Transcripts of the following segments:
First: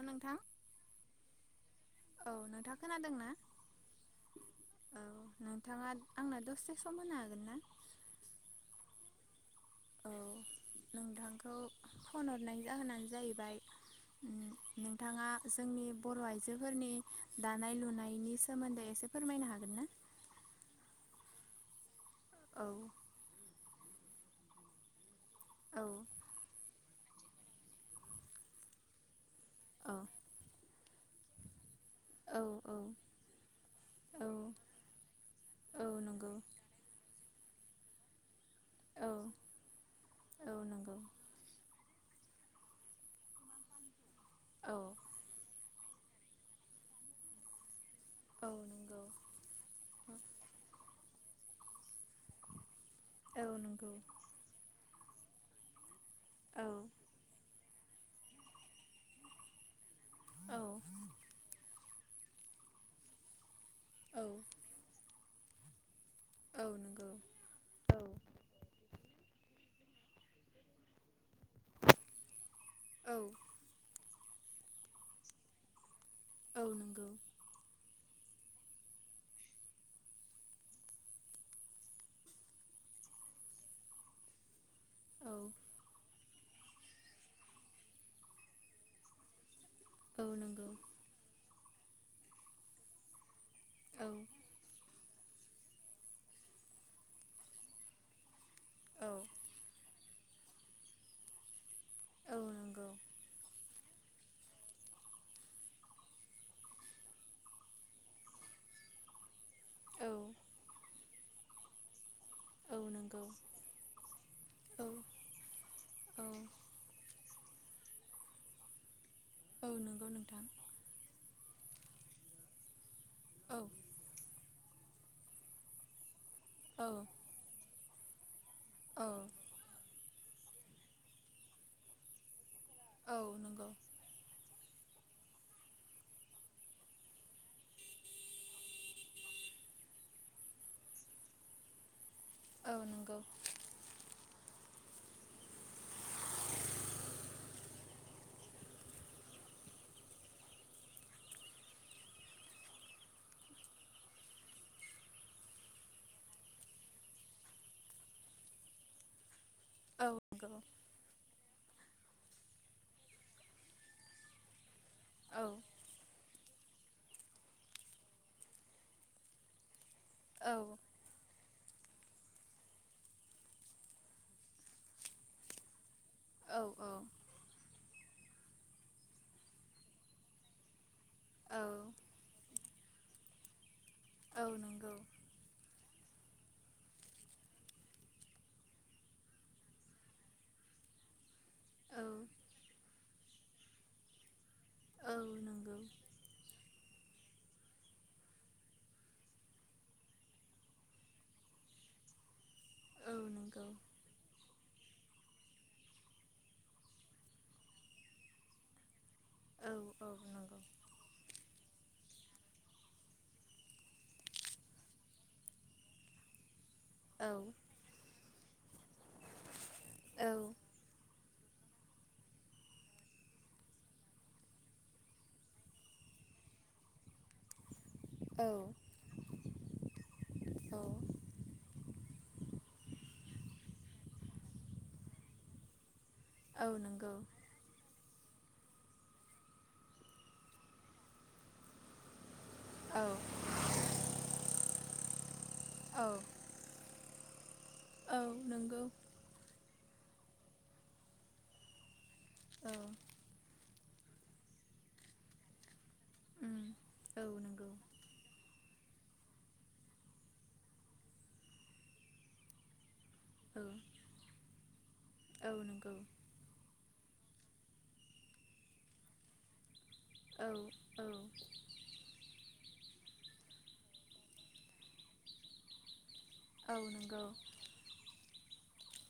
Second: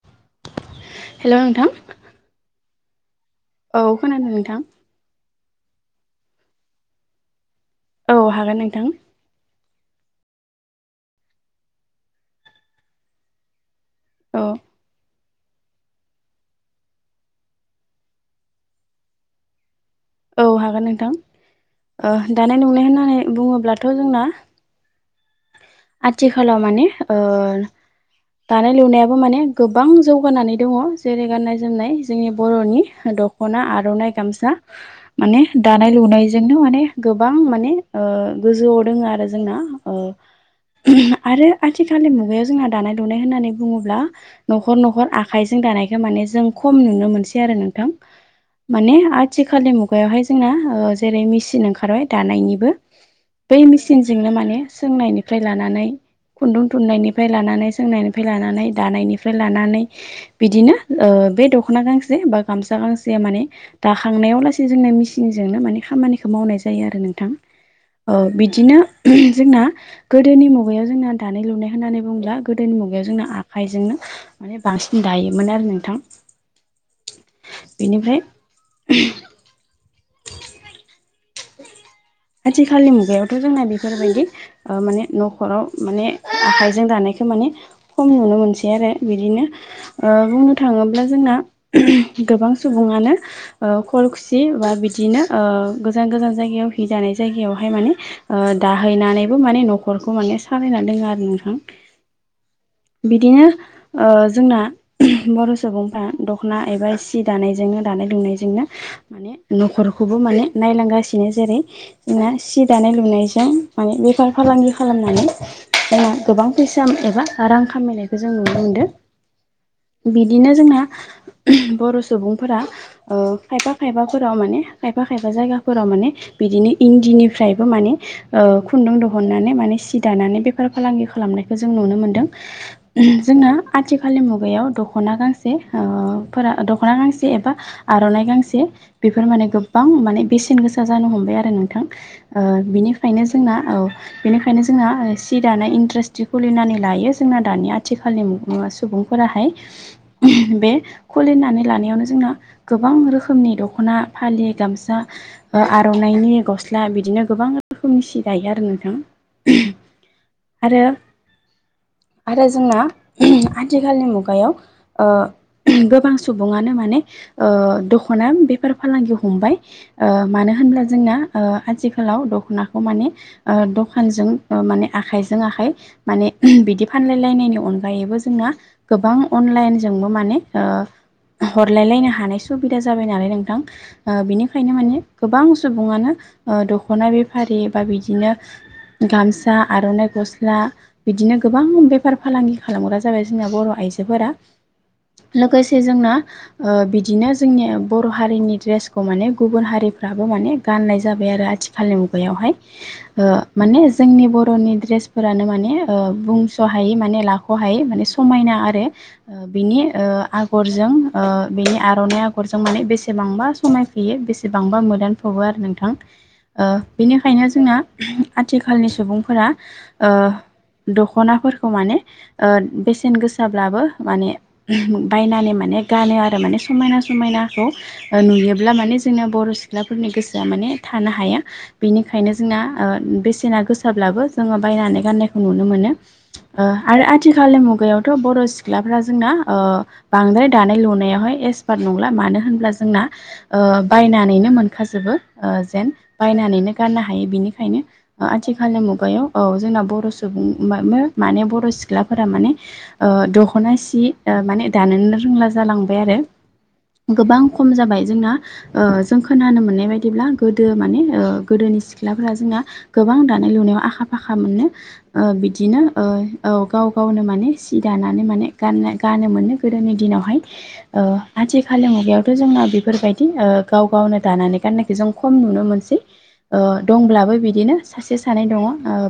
औ नोंथां हेल' नोंथां औ नोंथाङा खोनादों ना? औ खोनादों नोंथां औ नोंथाङा आंना दसथ सम होनो हागोन ना? औ हागोन नोंथां औ नोंथांखौ फन हरनाय जाहोनानो जाहैबाय औ नोंथांङा जोंनि बर' आइजोफोरनि दानाय लुनायनि सोमोन्दै एसे फोरमायनो हागोन ना? औ हागोन नोंथां दानाय औ नुनाय होननानै बुङोब्लाथ' जोंना औ आथिखालाव माने ओ दानाय लुनायाबो माने गोबां औ जौगानानै दंङ जेरै गाननाय जोमनाय जोंनि औ औ बर'नि द खना आर'नाइ औ गामसा माने औ दानाय नंगौ लुनायजोंनो माने गोबां माने गोजौआव दोङो औ आरो जोंना ओ औ नंगौ आरो आथिखालनि मुगायाव जोंहा दानाय लुनाय होननानै बुङोब्ला औ न'खर न'खर आ आखाइजों दानायखौ माने जों खम नुनो मोनसै आरो नोंथां औ माने नंगौ आथिखालनि मुगायावहाय जोंना जेरै मेसिन ओंखारबाय दानायनिबो औ बै नंगौ मेसिनजोंनो माने सोंनायनिफ्राय लानानै खुन्दुं औ थुननायनिफ्राय लानानै सोंनायनिफ्राय लानानै दानायनिफ्राय फ्राय लानानै औ बिदिनो बे दख'ना गांसे बा गामसा गांसे माने औ दाखांनायाव लासै जोंना मेसिनजोंनो माने खामानिखौ मावनाय औ जायो आरो नंगौ नोंथां औ बिदिनो जोंना गोदोनि मुगायाव जोंना दानाय लुनाय होननानै बुंब्ला गोदोनि मुगायाव औ जोंना आ आखाइजोंनो माने बांसिन दायोमोन आरो नोंथां। औ नंगौ। बेनिफ्राय आथिखालनि मुगायावथ' जोंना बेफोरबायदि माने औ न'खराव माने आखाइजों दानायखौ माने खम नुनो मोनसै आरो बिदिनो औ बुंनो नंगौ थाङोब्ला जोंना गोबां सुबुङानो औ खल खुसि बा बिदिनो गोजान गोजान जायगायाव हि जानाय जायगायावहाय माने औ दाहैनानैबो माने न'खरखौ माने सालायना दोङो आरो नोंथां औ नंगौ। बिदिनो ओ जोंना बर' सुबुंफ्रा दख'ना एबा सि दानायजोंनो दानाय लुनायजोंनो माने औ न'खरखौबो माने नायलांगासिनो जेरै जोंना सि औ दानाय नंगौ लुनायजों माने बेफार फालांगि औ खालामनानै जोंना औ गोबां फैसा एबा रां खामायनायखौ जों नुनो मोनदों औ नंगौ नोंथां बिदिनो जोंहा बर' सुबुंफोरा ओ औ खायफा खायफाफोराव माने खायफा खायफा जायगाफोराव माने बिदिनो औ इन्दिनिफ्रायबो माने खुन्दुं औ दिहुननानै माने दानानै बेफार फालांगि खालामनाय जों नुनो मोनदों औ जोंहा नंगौ आथि खालि मुगायाव दख'ना गांसे ओ फोरा दख'ना गांसे एबा आर'नाइ गांसे बेफोर माने गोबां माने बेसेन गोसा जानो हम बाय आरो नोंथां औ नंगौ बिनिफ्रायनो जोंना बेनिखायनो जोंना सि दानाया इन्डास्ट्रि खुलिनानै लायो जोंना दानि आथिखालनि मुु सुबुंफोराहाय बे खुलिनानै लानायावनो जोंना गोबां रोखोमनि दख'ना फालि गामसा ओ आ आर'नायनि गस्ला बिदिनो गोबां रोखोमनि सि गायो आरो नोंथां। औ नंगौ आरो आरो जोंना आथिखालनि मुगायाव ओ औ गोबां सुबुङानो माने ओ दख'ना बेफार फालांगि हमबाय ओ मानो औ होनब्ला जोंना ओ आथिखालाव दख'नाखौ माने ओ दखानजों माने आखाइजों आखाइ माने औ बिदि फानलायलायनायनि अनगा गायैबो जोंना गोबां अनलाइनजोंबो माने ओ औ हरलायलायनो हानाय सुबिदा जाबाय नालाय नोंथां ओ औ बिनिखायनो नंगौ माने गोबां सुबुङानो ओ दख'ना बेफारि बा बिदिनो गामसा आर'नाइ गस्ला बिदिनो गोबां औ बेफार फालांगि खालामग्रा जाबाय जोंना बर' आइजोफोरा। औ नंगौ लोगोसे जोंना ओ बिदिनो जोंनि बर' हारिनि ड्रेसखौ माने गुबुन हारि फ्राबो माने गाननाय जाबाय आरो आथिखालनि मुगायावहाय औ ओ नंगौ माने जोंनि बर'नि ड्रेसफोरानो माने ओ बुंस'हायै माने लाख'हायै माने समायना आरो। औ बिनि ओ औ नंगौ आगरजों ओ बेनि आर'नाइ आगरजों माने बेसेबांबा समायफैयो बेसेबांबा मो दानफबो आरो नोंथां ओ औ बेनिखायनो जोंना आथिखालनि सुबुंफोरा ओ औ दखनाफोरखौ माने ओ बेसेन गोसाब्लाबो माने बायनानै माने गानो आरो माने समायना समायना खौ औ नुयोब्ला माने जोंना बर' सिख्लाफोरनि गोसोआ माने थानो औ हाया। बिनिखायनो जोंना ओ बेसेना गोसाब्लाबो जोङो बायनानै गाननायखौ नुनो मोनो। ओ औ आरो नंगौ आथिखालनि मुगायावथ' बर' सिख सिख्लाफ्रा जोंना ओ बांद्राय दानाय लुनायावहाय एक्सपार्ट नंला मानो होनब्ला जोंना औ बायनानैनो मोनखाजोबो जेन औ बायनानैनो गाननो हायो बिनिखायनो औ आथिखालनि नंगौ मुगायाव औ जोंना बर' सुबुं माने बर' सि सिख्लाफोरा माने औ दख'ना सि माने दानोनो रोंला जालांबाय आरो उम औ गोबां नंगौ खम जाबाय जों जों खोनानो मोननाय बायदिब्ला गोदो माने ओ गोदोनि सिख्लाफोरा जोंना गोबां दानाय औ लुनायाव आखा फाखा मोनो ओ औ बिदिनो नंगौ ओ औ गाव गावनो माने सि दानानै माने गान गानो मोनो गोदोनि दिनावहाय औ ओ औ आथि खालि मुगायावथ' जोंना बेफोरबायदि ओ गाव गावनो दानानै गाननायखौ जों खम नुनो मोनसै। ओ औ नंगौ दंब्लाबो बिदिनो सासेस जानाय दङ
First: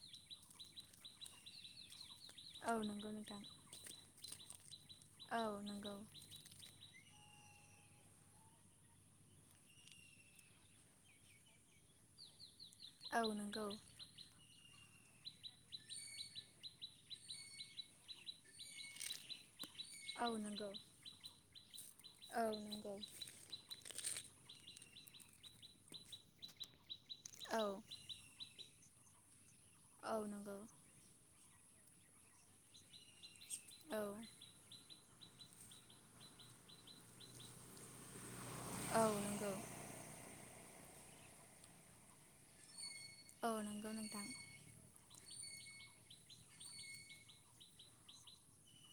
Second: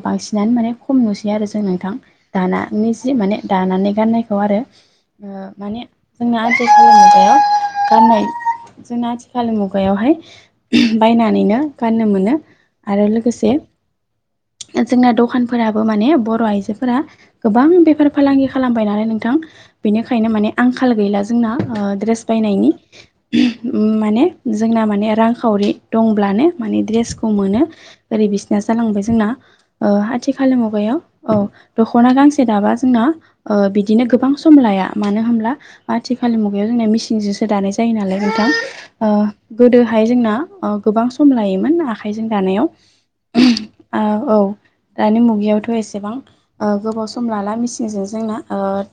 बांसिनानो माने खम नुसै आरो जों नोंथां औ दाननि नंगौ जि माने नोंथां दानानै गाननायखौ आरो औ माने नंगौ जोंना आथिखाल मुगायाव गाननाय जोंना आथिखाल मुगायाव खुगायावहाय बायनानैनो गाननो मोनो आरो औ लोगोसे नंगौ जोंना दखानफोराबो माने बर' आइजोफोरा गोबां बेफार फालांगि खालामबायनानै नोंथां बेनिखायनो औ माने नंगौ आंखाल गैला जोंना दड्रेस औ बायनायनि नंगौ माने जोंना माने रांखावरि दंब्लानो माने दड्रेसखौ औ मोनो ओरै बिसिना जालांबाय जोंना औ आथिखाल नंगौ मुगायाव औ दख'ना गांसे दाबा जोंना औ बिदिनो गोबां सम लाया मानो होनब्ला आथिखालनि मुगायाव जोंना मिसिनजोंसो दानाय जायो नालाय नोंथां औ ओ नंगौ गोदोहाय जोंना गोबां सम लायोमोन आखाइजों दानायाव औ नंगौ नोंथां औ दानि मुगायावथ' एसेबां गोबाव सम लाला मेसिनजों जोंना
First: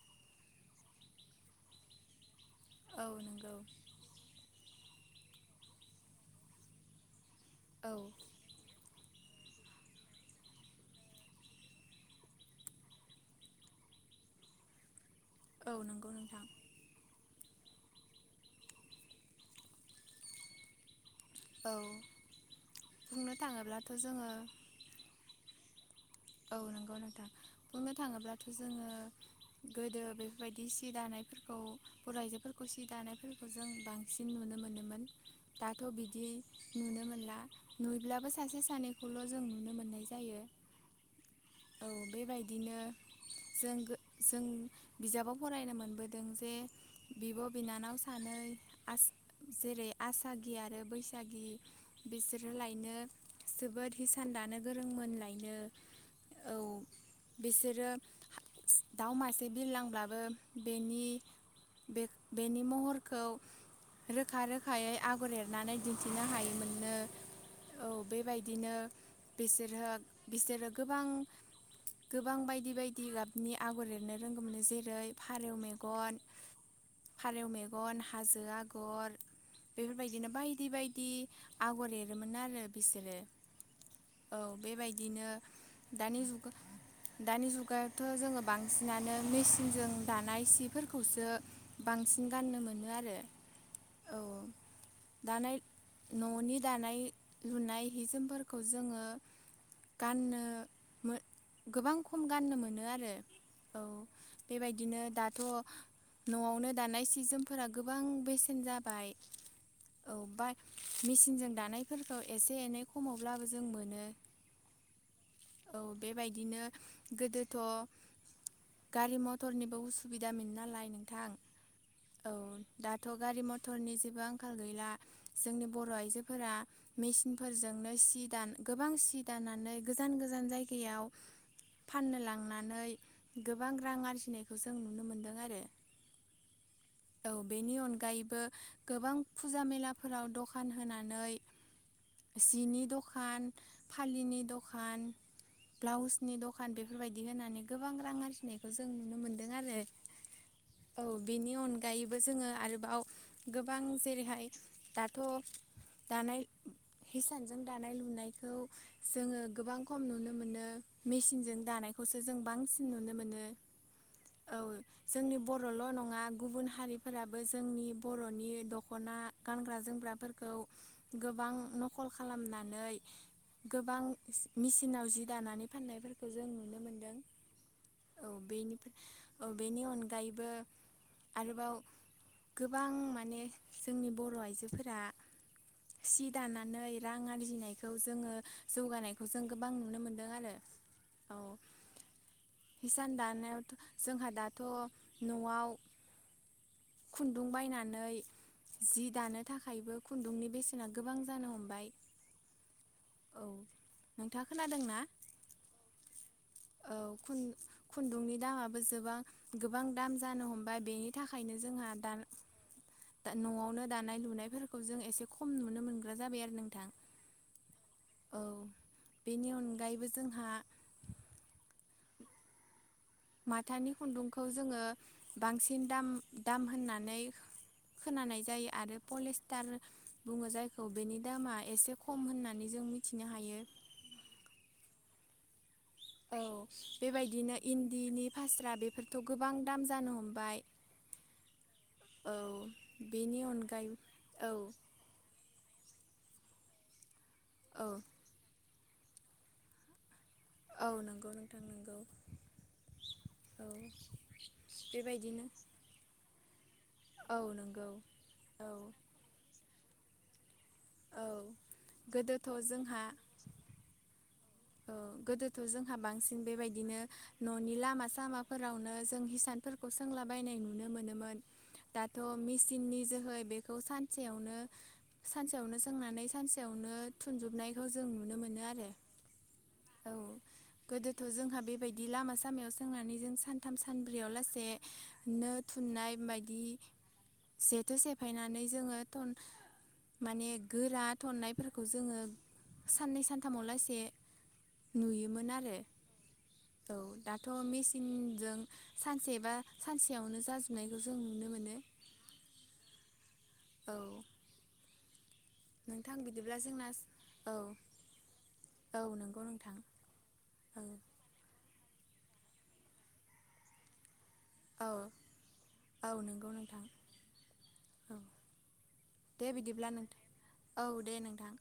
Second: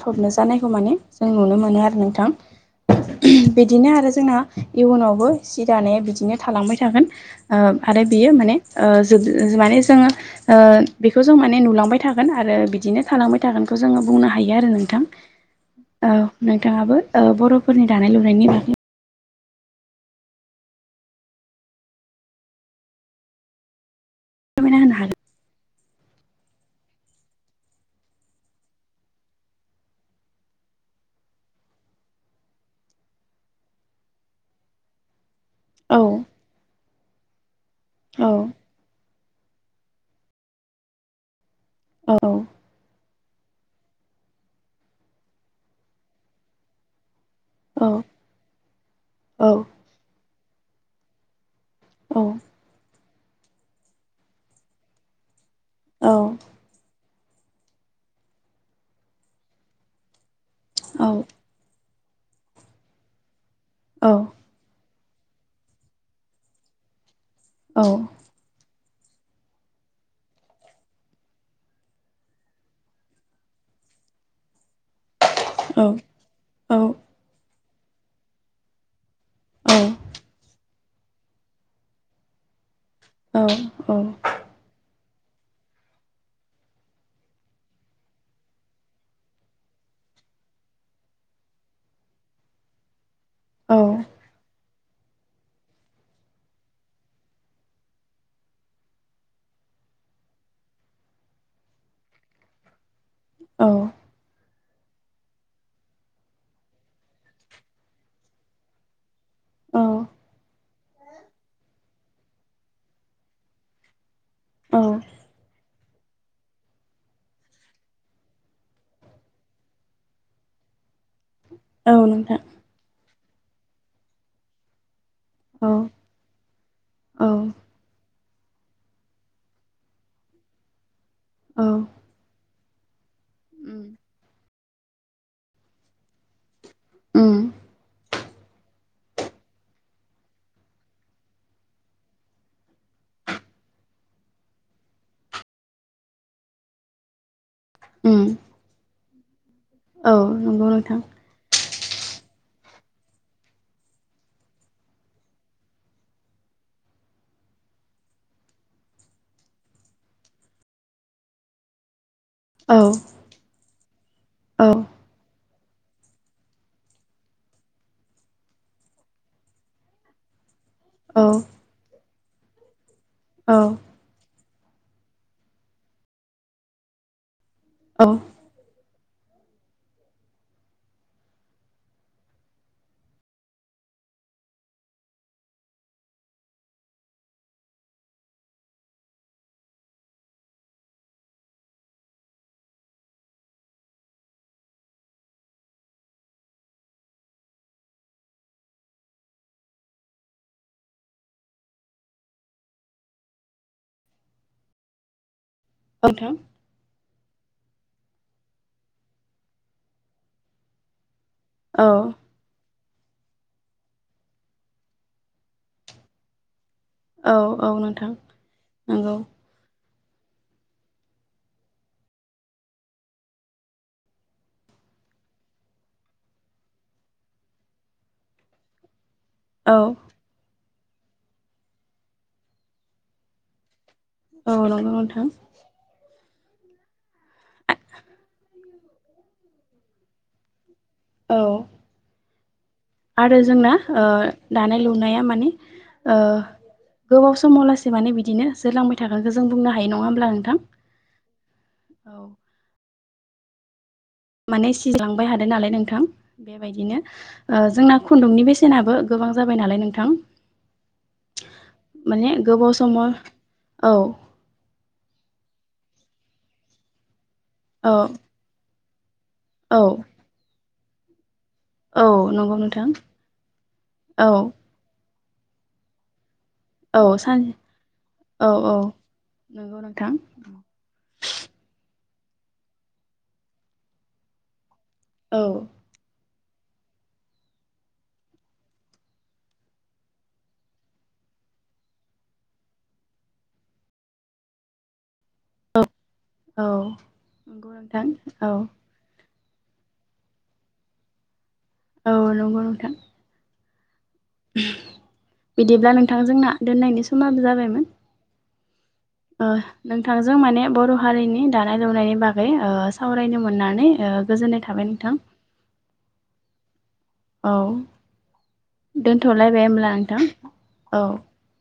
थबनो जानायखौ माने जों नुनो मोनो आरो नोंथां औ नंगौ बिदिनो आरो जोंना इयुनावबो सि दानाया बिदिनो थालांबाय थागोन औ आरो बियो माने ज माने जोङो बेखौ जों माने नुलांबाय थागोन आरो बिदिनो थालांबाय थागोनखौ जोङो बुंनो हायो आरो नोंथां नंगौ औ नोंथां नोंथाङाबो बर'फोरनि दानाय लुनायनि बागै औ बुंनो थाङोब्लाथ' जोङो [unintelligible] होनो हागोन औ नंगौ नोंथां बुंनो थाङोब्लाथ' जोङो गोदो बेफोरबायदि सि दानायफोरखौ बर' आइजोफोरखौ सि दानायफोरखौ जों बांसिन बांसिन नुनो मोनोमोन दाथ' औ बिदि नुनो मोनला नुयब्लाबो औ सासे सानै खौल' जों नुनो मोननाय जायो औ बेबायदिनो जों जों बिजाबाव फरायनो मोनबोदों जे बिब' बिनानाव औ सानै औ जेरै आसागि आरो बैसागि औ बिसोरो लायनो जोबोद हिसान दानो गोरोंमोन लायनो औ बिसोरो दाउ मासे बिरलांब्लाबो औ बेनि महरखौ रोखा रोखा हायै आगर एरनानै दिन्थिनो हायोमोननो औ बेबायदिनो बिसोरहा बिसोरो गोबां गोबां बायदि बायदि गाबनि आगर एरनो रोंगौ मोन जेरै फारौ मेगन फारौ मेगन हाजो आगर बेफोरबायदिनो बायदि बायदि आगर एरोमोन आरो बिसोरो औ बेबायदिनो दानि जुगाव दानि जुगावथ' जोङो बांसिनानो मेसिनजों दानाय सिफोरखौसो बांसिन गाननो मोनो आरो औ दानाय न'नि दानाय लुनाय हिजोमफोरखौ जोङो गाननो गोबां खम गाननो मोनो आरो औ बेबायदिनो दाथ' न'आवनो दानाय सिजोनफोरा गोबां बेसेन जाबाय औ बाइक मेसिनजों दानायफोरखौ एसे एनै खमावब्लाबो जों मोनो। औ औ बेबायदिनो गोदोथ' गारि मथरनिबो उसुबिदाम मोनोन नालाय नोंथां औ दाथ' गारि मथरनि जेबो आंखाल गैला जोंनि औ बर' आइजोफोरा औ मेसिनफोरजोंनो सि दान गोबां सि दाननानै गोजान गोजान जायगायाव औ फाननो लांनानै गोबां उम रां आरजिनायखौ जों नुनो मोन्दों आरो [inaudible] औ उम बेनि अनगायैबो गोबां फुजा मेलाफोराव दखान होनानै सिनि दखान फालिनि दखान खान बाउस बेफोरबायदि होनानै गोबां रां उम आरजिनाय खौ जों नुनो मोन्दों आरो औ नंगौ नोंथां। औ बेनि अनगायैबो जोङो आरोबाव गोबां जेरैहाय दाथ' दानाय हिसानजों दानाय लुनायखौ जोङो गोबां खम नुनो मोनो मेचनजों दानायखौसो जों औ बांसिन नुनो मोनो। औ जोंनि बर'ल' नङा गुबुन हारिफोराबो जोंनि बर'नि दख'ना गानग्रा जोमग्राफोरखौ औ गोबां नखल खालामनानै औ गोबां मेसिनाव जि दानानै फाननायफोरखौ जों नुनो मोन्दों। औ औ बेनिफ्राय औ बेनि अनगायैबो आरोबाव गोबां माने जोंनि बर' आइजोफोरा सि दानानै रां आरजिनायखौ जोङो जौगानाय खौ जों गोबां नुनो मोनदों आरो औ। हिसान दानायावथ' जोंहा दाथ' न'आव खुन्दुं बायनानै जि दानो थाखायबो खुन्दुंनि बेसेना गोबां जानो हमबाय। औ नोंथाङा खोनादों ना? ओ नोंथां। औ खुन्दुंनि दामाबो जोबां गोबां दाम जानो हमबाय बेनि थाखायनो जोंहा औ दा दा न'आवनो दानाय लुनायफोरखौ जों एसे खम नुनो मोनग्रा जाबाय आरो नोंथां। औ औ नोंथां औ नंगौ। बेनि अनगायैबो जोंहा माथानि खुन्दुंखौ जोङो बांसिन दाम दाम होननानै खोनानाय जायो आरो पलेस थार औ बुङो जायखौ बेनि दामा एसे खम होननानै जों मिथिनो हायो। औ नंगौ नंथां। औ बेबायदिनो इन्दिनि फास्रा बेफोरथ' गोबां दाम जानो हमबाय।। औ औ आरो बेनि जोंना अनगायै ओ औ दानाय लु लुनायाव माने ओ गोबाव समाव औ लासे माने बेदिनो जोरलांबाय थासै। [unintelligible] खौ जों बुंनो हायो नङा होनब्ला नोंथां। औ नंगौ नोंथां नंगौ औ औ। माने सिजलांबाय बेबायदिनो हादों नालाय नोंथां बेबायदिनो औ ओ नंगौ जोंना खुन्दुंनि औ बेसेनाबो गोबां जाबाय नालाय नोंथां औ माने गोदोथ' गोबाव जोंहा समाव औ औ गोदोथ' जोंहा बांसिन बेबायदिनो न'नि औ लामा सामाफोरावनो जों हिसान औ फोरखौ सोंलाबायनाय नुनो मोनोमोन। औ दाथ' नंगौ नोंथां मेचननि जोहै बेखौ औ सानसेयावनो सानसेयावनो सोंनानै सानसे फिथायावनो औ सान थुनजुबनायखौ जों नुनो मोनो आरो नोंगौना। औ गोदोथ' जोंहा बेबायदि लामा सामायाव सोंनानै जों सानथाम सानब्रैयाव लाससे औ नो थुननाय बायदि जेथो सेफायनानै जोङो माने गोरा थननायफोरखौ जोङो साननै सानथामाव लासे नुयोमोन आरो औ दाथ' नंगौ नोंथां औ मेचिनजों सानसे बा सानसेयावनो जाजोबनायखौ जों नुनो मोनो। औ नंगौ नोंथां। औ अह बिदिब्ला नोंथां नोंथांजोंना बिदिब्ला जोंना दोननायनि समाबो औ जाबायमोन। औ नंगौ ओ नोंथां नोंथांजों माने औ बर' हारिनि दानाय लुनायनि बागै ओ सावरायनो मोननानै ओ गोजोननाय थाबाय औ नोंथां। औ नोंगौ नोंथां औ औ। दे दोनथ'लायबाय बिदिब्ला होमब्ला नोंथ नोंथां औ दे नोंथां।